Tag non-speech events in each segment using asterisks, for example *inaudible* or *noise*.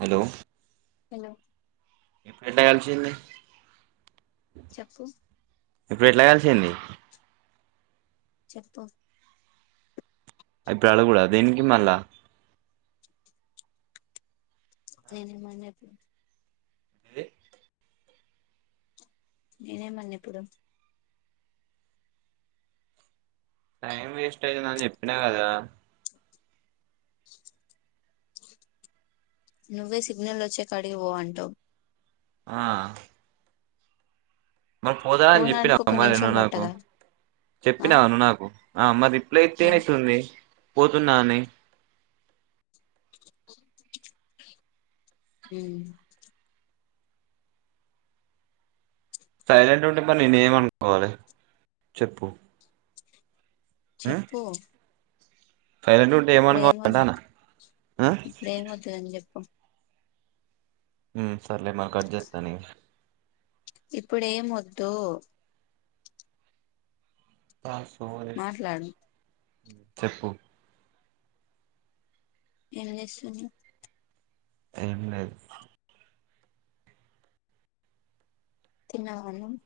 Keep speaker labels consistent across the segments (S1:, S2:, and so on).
S1: Hello
S2: hello
S1: ఎప్పుడెండ కలిసింది
S2: చప్పు
S1: ఇప్పుడు ఎట్ల కలిసింది
S2: చెప్పు
S1: ఇప్పుడు అనకూడద దీనికి మళ్ళా
S2: నిజమానెపుడు
S1: ఏది
S2: నేనే మన్నఇపుడు
S1: టైం వేస్ట్ అయిందని చెప్పినా కదా
S2: నువ్వే సిగ్నల్ వచ్చే కాడికి పో అంటావ్
S1: ఆ మరి పోతానని
S2: పోవడానికి
S1: చెప్పినావు
S2: ఒక
S1: మరి
S2: నిమిషం
S1: నువ్వు నాకు
S2: పట్టదా ఆ
S1: చెప్పినావు నువ్వు నాకు ఆ మరి రిప్లై ఇత్తేనే
S2: ఏం
S1: ఇస్తుంది పోతున్నా అని
S2: ఉమ్
S1: సైలెంట్ ఉంటే మరి నేను ఏం అనుకోవాలి చెప్పు ఉ
S2: చెప్పు
S1: సైలెంట్ ఉంటే ఏమనుకోవాలి
S2: ఇప్పుడేమద్దు
S1: అంటానా ఆ
S2: ఇప్పుడేమవుతుందని చెప్
S1: ఉ సర్లే మరి కర్జెత్తన ఇగ
S2: ఇప్పుడేం వొద్దు
S1: బ సోది
S2: మాట్లాడు
S1: చెప్పు
S2: ఏం చేస్తున్నవ్
S1: ఏం లేద్
S2: తిన్నావ నువ్వు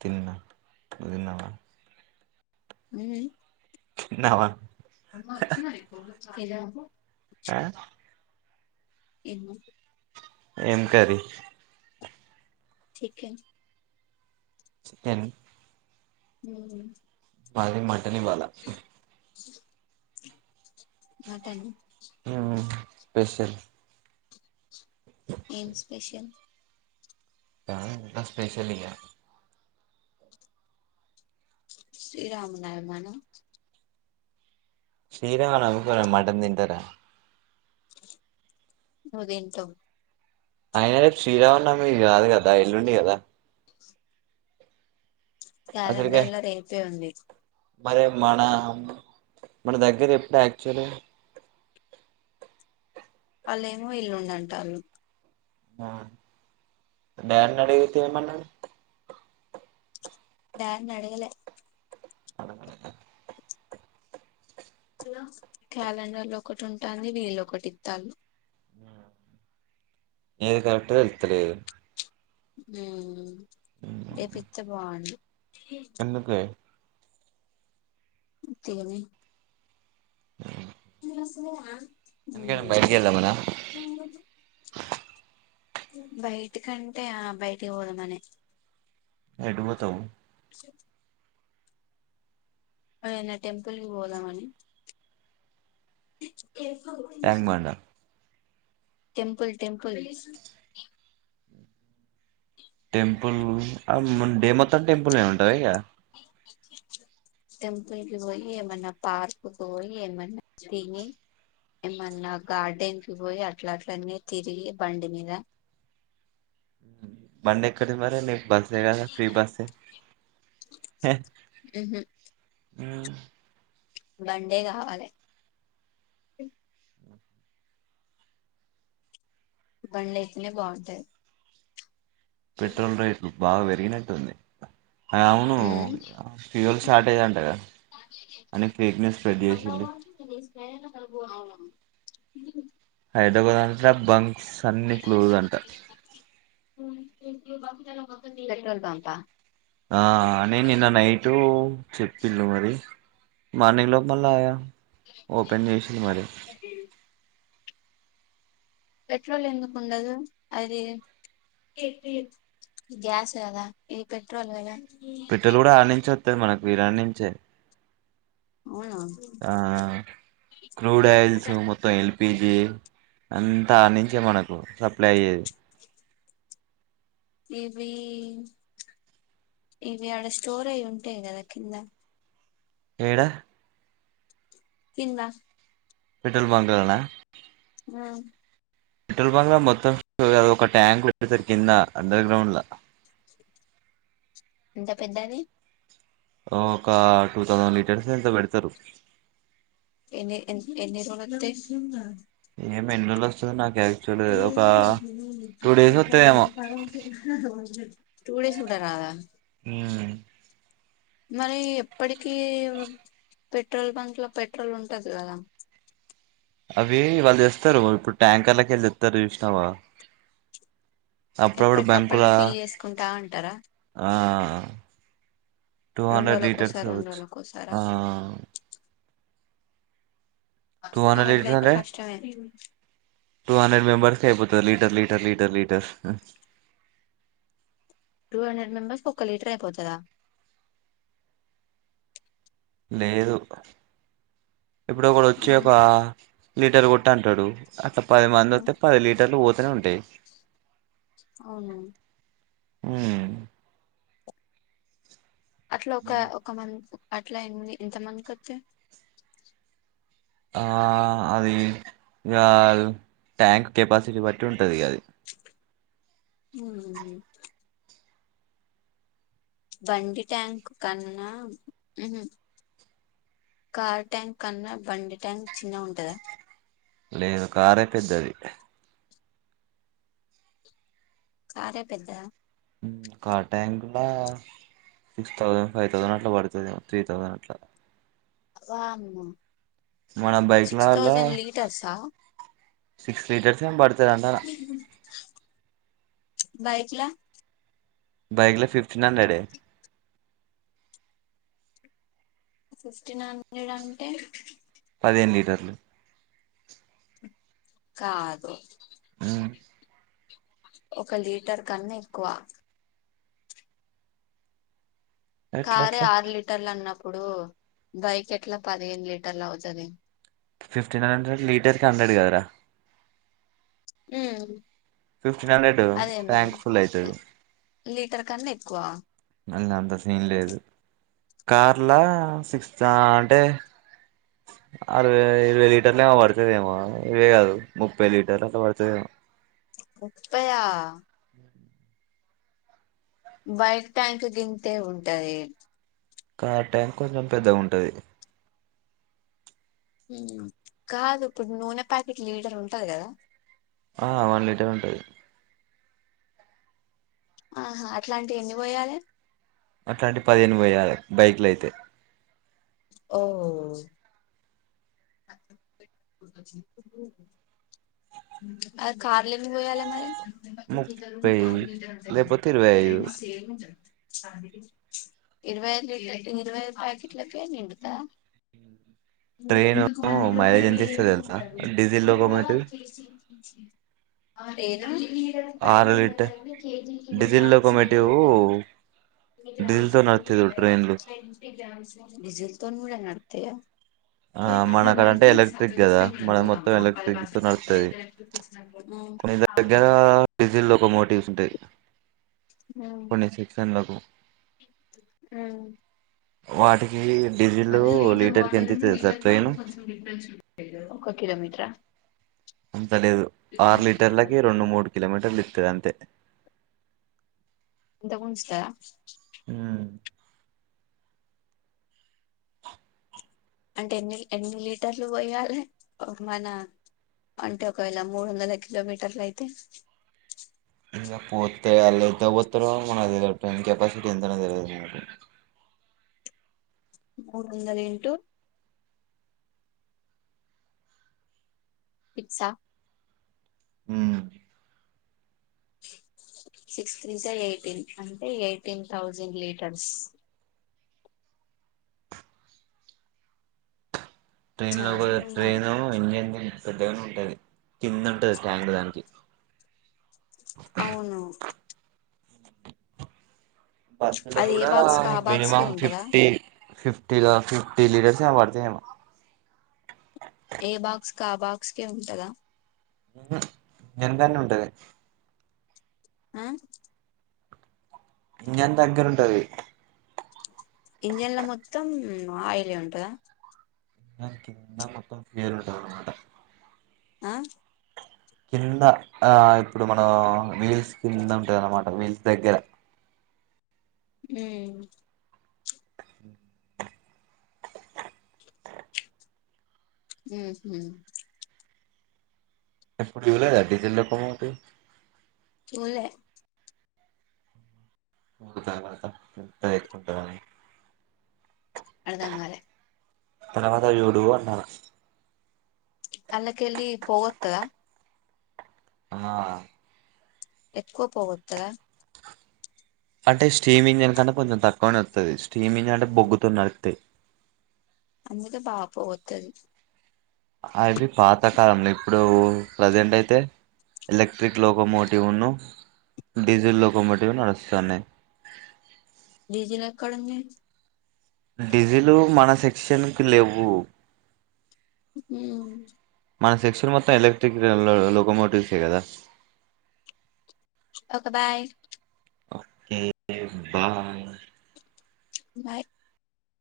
S1: తిన్నా నూతిన్నవ
S2: హ్మ్
S1: తిన్నావా
S2: అమ్మా వచ్చిన నేపో ఏది ఆపు
S1: ఆ
S2: ఏంది
S1: ఏం కర్రి
S2: చికెన్
S1: చికెన్
S2: ఉమ్
S1: మాది మ టన్ ఇవాల
S2: జ మటన్
S1: స్పెషల్
S2: ఏం స్పెషల్
S1: ఆ స్పెషలేగా
S2: శ్రీరామనవమనే
S1: శ్రీరామనవమి కి ఎవరైన మటన్ తింటార
S2: నుతింటావ్
S1: అయన రేపు శ్రీరామనవమి కాదు గద ఎల్లుండి కదా అసలుకే
S2: క్యాలెండర్ లో రేపే ఉంది
S1: మరి మన మన దగ్గర ఎప్పుడు యాక్చువల్
S2: వాళ్ళేమో ఎల్లుండంటారు
S1: ఆ డాడ్ని అడిగితే ఏ మన్నారు
S2: డాడ్ ని అడగలే
S1: అదద
S2: క్యాలెండర్లు ఒకటి ఉంటాంది వీళ్ళు ఒకటి ఇత్తారు
S1: ఏది కరక్ట్ గా తెలీదు
S2: హ్మ్ రేపిత్తే బాగుండు
S1: ఎందుకే
S2: తేనే
S1: *unintelligible*
S2: సంది
S1: ఎందుకైన బయటకి వెళ్దాం అలా
S2: బయటి కంటే ఆ బయటికి పోదామనె
S1: ఎటు బోతావ్
S2: *unintelligible* ఏమన్న టెంపుల్కి పోదామని ఎఫ
S1: tank bund
S2: temple temple
S1: temple ఆ డేమొ త్త టెంపుల్లనే ఉంవా ఇగ
S2: టెంపుల్ కి పోయి ఏమన్నా పార్క్ కి పోయి ఏమన్నా తిని ఏమన్నా గార్డెన్ కి పోయి అట్లా అట్లనే తిరిగి బండి మీద
S1: బందెక్కడిది మరే ని బస్ఏ కద ఫ్రీ బస్ఏ హ
S2: మ్ హు
S1: హు
S2: బండే కావాలే బండ్లు అయితేనే బాగుంటది
S1: పెట్రోల్ రేట్లు బాగా పెర్ గినటుంది అవును
S2: మ్మ్
S1: ఫ్యూల్ షార్టేజ్ అంట గా అని ఫేక్ న్యూస్ స్ప్రెడ్ చేసింది
S2: ఏభవు
S1: హైదరాబాద్ అంత బం సన్నీ క్లుజ్ అంట
S2: పెట్రోల్ పంపా
S1: ఆ అని నిన్న నైటు చెప్పిళ్ళు మరి మార్నింగ్ లోపల ఆ ఓపెన్ చేసిళ్ళు మరి
S2: పెట్రోల్ ఎందుకు ఉండదు అది గ్యాస్ కదా ఇది పెట్రోల్ కదా
S1: పెట్రోల్ కూడా ఆన్నించె ఒత్తది మనకు ఇరాన్నించే
S2: అవును
S1: ఆ క్రూడ్ ఆయిల్స్ మొత్తం ఎల్పి పిజీ అంతా ఆనించే మనకు సప్లై అయ్యేది
S2: ఇవి ఇవి ఆడ స్టోర్ అయి ఉంటాయి కదా కింద
S1: ఏడ
S2: కింద
S1: పెట్రోల్ బంక్లనా
S2: ఆ
S1: పెట్రోల్ బంక్ లో మొత్తం అది ఒక ట్యాంక్ పెడ్ తరు కింద అండర్గ్రౌండ్ల
S2: ఎంత పెద్దది
S1: ఒక టూ థౌజండ్ లీటర్స్ ఎంతో పెడుతరు
S2: ఎన్ని ఎన్ ఎన్నిరోలోతై
S1: ఏం ఎండ్రోలోస్తదో నాక్ డేస్ వత్తయేమో
S2: టూ డేస్ కూడా రాదా
S1: మ్ హు
S2: మరి ఎప్పటికిీ పెట్రోల్ బంక్ లో పెట్రోల్ ఉంటది కదా
S1: అవి వాళ్ళు చేస్తారు ఇప్పుడు ట్యాంకర్లకి వెళ్ళి తెత్తారు చూసినావా అప్పుడప్పుడు బ్యాంకుల
S2: ఎప్పటికప్పటికి ఫిల్ చేసుకుంటా అంటారా
S1: ఆ టూ
S2: రెండు
S1: హండ్రెడ్ లీటర్స్
S2: రోజులకోసారి రెండు
S1: కావచ్చు
S2: రోజులకోసారా
S1: ఆ టూ హండ్రెడ్ లీటర్స్
S2: అట్లయితే
S1: అంటే
S2: కష్టమే
S1: టూ హండ్రెడ్ మెంబర్స్ కి అయిపోతది లీటర్ లీటర్ లీటర్ లీటర్ ఆ
S2: టూ హండ్రెడ్ మెంబర్స్కు ఒక్క లీటర్ అయిపోతదా
S1: లేదు ఇప్పుడు ఒకడు వచ్చి ఒక లీటర్ కొట్టు అంటడు అ పది మంది పది లీటర్లు ఒక ఇక్కడే ఉంటాయి
S2: అవును
S1: ఊ
S2: అట్ల ఒక
S1: ఉమ్
S2: ఒక మంచి అట్ల ఎన్ని ఎంత మందికి వత్తయి
S1: ఆ అది ఇగ ట్యాంక్ కెపాసిటీ బట్టి ఉంటది ఇగ ఆది
S2: హూ బండి ట్యాంక్ కన్నా ఉహు కార్ ట్యాంక్ కన్నా బండి ట్యాంక్ చిన్నగ ఉంటదా
S1: లేదు కారే పెద్దది
S2: కారే పెద్దద
S1: హు కార్ ట్యాంక్ లా సిక్స్ థౌసండ్ ఫైవ్ థౌసండ్ అట్ల పడుతది ఏమో త్రీ థౌసండ్ అట్లా
S2: వామ్మో
S1: మన
S2: సిక్స్
S1: బైక్లల
S2: థౌజండ్ లీటర్సా
S1: సిక్స్ లీటర్స్ ఏం పడుతది అంటన్న
S2: బైక్ లా
S1: బైక్ ల ఫిఫ్టీన్ హండ్రెడే
S2: ఫిఫ్టీన్ హండ్రెడ్ అంటే
S1: పదిహేను లీటర్లు
S2: కాదు ఒక లీటర్ కన్న ఎక్కువ
S1: ఎట్ల
S2: కారే
S1: ఎట్లా
S2: ఆరు లీటర్లు అన్నప్ ఆప్పుడు బైక్ ఎట్లా పదిహేను లీటర్లు అవతది
S1: ఫిఫ్టీన్ హండ్రెడ్ లీటర్ కి హండ్రెడ్ కదరా
S2: హు
S1: ఫిఫ్టీన్ హండ్రెడ్ ట్యాంక్ పుల్ అయితది
S2: లీటర్ కన్న ఎక్కువ
S1: మళ్ళ అంత సీన్ లేదు కార్ల సిక్స్ అంటే అరవై ఇరవై లీటర్లు ఏమో పడుతదేమో ఇరవై కాదు ముప్పై లీటర్లు అట్ల పడుతదేమో
S2: ముప్పయా బైక్ ట్యాంక్ గింతే ఉంటది
S1: కార్ ట్యాంక్ కొంచెం పెద్దగా ఉంటది
S2: హు కాదు ఇప్పుడు నూనె ప్యాకెట్ లీటర్ ఉంటది కదా
S1: ఆ వన్ లీటర్ ఉంటది
S2: ఆహా అట్లాంటివి ఎన్ని పొయ్యాలే
S1: అట్లాంటివి పదిహేను బొయ్యలే బైక్లో అయితే
S2: ఓ అ కార్లో ఎన్ని పోయాల మరి నెంబర్ చూపిస్తారు
S1: ముప్పై
S2: పావు లీటర్ ఉంటాయి జూడు
S1: లేకపోతే ఇరవై
S2: అ
S1: ఐదు
S2: రెండు సేమ్ ఉంటాయి ఇరవై ఐదు లీటర్ ఇరవై ఐదు ప్యాకెట్లకే నిండుద
S1: తైరు
S2: two hundred two hundred mileage ఉంటది
S1: డీజిల్
S2: నువ్వునా
S1: లోకోమోటివ్
S2: తీసి
S1: ఆరు లీటర్ డీజిల్ లోకోమోటివ్
S2: *inaudible*
S1: డీజిల్ తో నడుత్తది చూడు ట్రైన్లు
S2: *inaudible*
S1: ఆ
S2: అంటే
S1: మన అడంటే
S2: వాడికి
S1: ఎలక్ట్రిక్ కదా
S2: సక్కగిస్తే
S1: మన
S2: రోగం
S1: మొత్తం
S2: ఒక పది
S1: ఎలక్ట్రిక్ తో
S2: పర్సెంట్ తక్కువ
S1: నడుతుంది
S2: రేట్ల చూపించినప్పుడు
S1: కొన్ని దగ్గర జిల్ ఒక మోటివ్స్ ఉంటాయి కొన్ని సెక్షన్లకు వాటికి డిజెల్లు
S2: మళ్ళ
S1: ఒక
S2: లీటర్
S1: లిటర్ క
S2: వాటర్ ఒక కిలోమీటర్ *inaudible*
S1: అంత లేదు ఆరు
S2: కదా
S1: లీటర్లకి రెండు మూడు కిలోమీటర్లు ఇత్తది అంతే తే
S2: ఎంత ఉంచుదా
S1: ఉమ్
S2: అంటే ఎన్ని ఎన్ని లీటర్లు పోయాలి మన అంటే ఒకవేళ మూడు వందల కిలోమీటర్లు అయితే
S1: దే వాళ్ళ ఎల్తకపోతేరో మనకు టైన్ కెపాసిటీ ఎంతనో తెలవదు మన
S2: మూడువందల ఏంటూ ఫిక్స్ ఆ
S1: ఉమ్
S2: సిక్స్ త్రీజా ఎయిటీన్ అంటే ఎయిటీన్ థౌజండ్ లీటర్స్
S1: ట్రైన్ లో పోతే
S2: చార్జింగ్ పోయాలి
S1: ట్రైన్ను ఇంజన్ పెద్దగానే ఉంటంది కింద ఉంటది ట్యాంక్ దానికి
S2: అవును
S1: బస్ లో
S2: అది ఏ
S1: కూడా
S2: బాక్స్ కా ఆ బాక్స్ కే
S1: మినిమం
S2: ఉంటదా
S1: ఫిఫ్టి ఫిఫ్టీలో ఫిఫ్టీ లీటర్స్ ఏమో పడుతా ఏమో
S2: ఏ బాక్స్ క ఆ బాక్స్ కే ఉంటదా
S1: ఉమ్ దేందది ఉంటది
S2: ఆ
S1: ఇంజన్ దగ్గరంటది
S2: ఇంజన్ల మొత్తం అయిలి ఉంటద
S1: ఇనికిదిందా మొత్తం ఫరుంట అనమాట
S2: ఆ
S1: కింద ఆ ఇప్పుడు మనం వీల్స్ కింద ఉంటుందన్నమాట వీల్స్ దగ్గర.
S2: ఊ
S1: *inaudible*
S2: ఊ హ
S1: ఎప్పుటి చులేదా డిజెల్ లో కమతు
S2: చులే
S1: అతరువాత ఎంతా ఎతుకుంటా అని
S2: అర్ధం కాలే
S1: తరవాతవి చూడు అంటాన
S2: అల్లాకిలి పోగత్తదా
S1: అమ్మా
S2: ఏక్కువ పొగత్తదా.
S1: అంటే స్టీమి ఇంజిన్ కన్న కొంచెం తక్కువనే వత్తది. స్టీమి ఇంజిన్ అంటే బొగ్గుతున్నట్టే
S2: అంటే బాగా పొగత్తది
S1: అవి పాతకాలంలో ఇప్పుడు ప్రజెంట్ అయితే ఎలక్ట్రిక్ లో ఒక మోటివ్ను డీజిల్ లో ఒక మోటివ్ నడుస్తున్నాయి.
S2: డిజిల్ ఎక్కడుంది
S1: డీజిల్ మన సెక్షన్కి లేవు.
S2: ఉ
S1: మన సెక్స్లు మొత్తం ఎలక్ట్రిక్ లోకమోటివ్సే కదా.
S2: Okay bye
S1: okay bye
S2: bye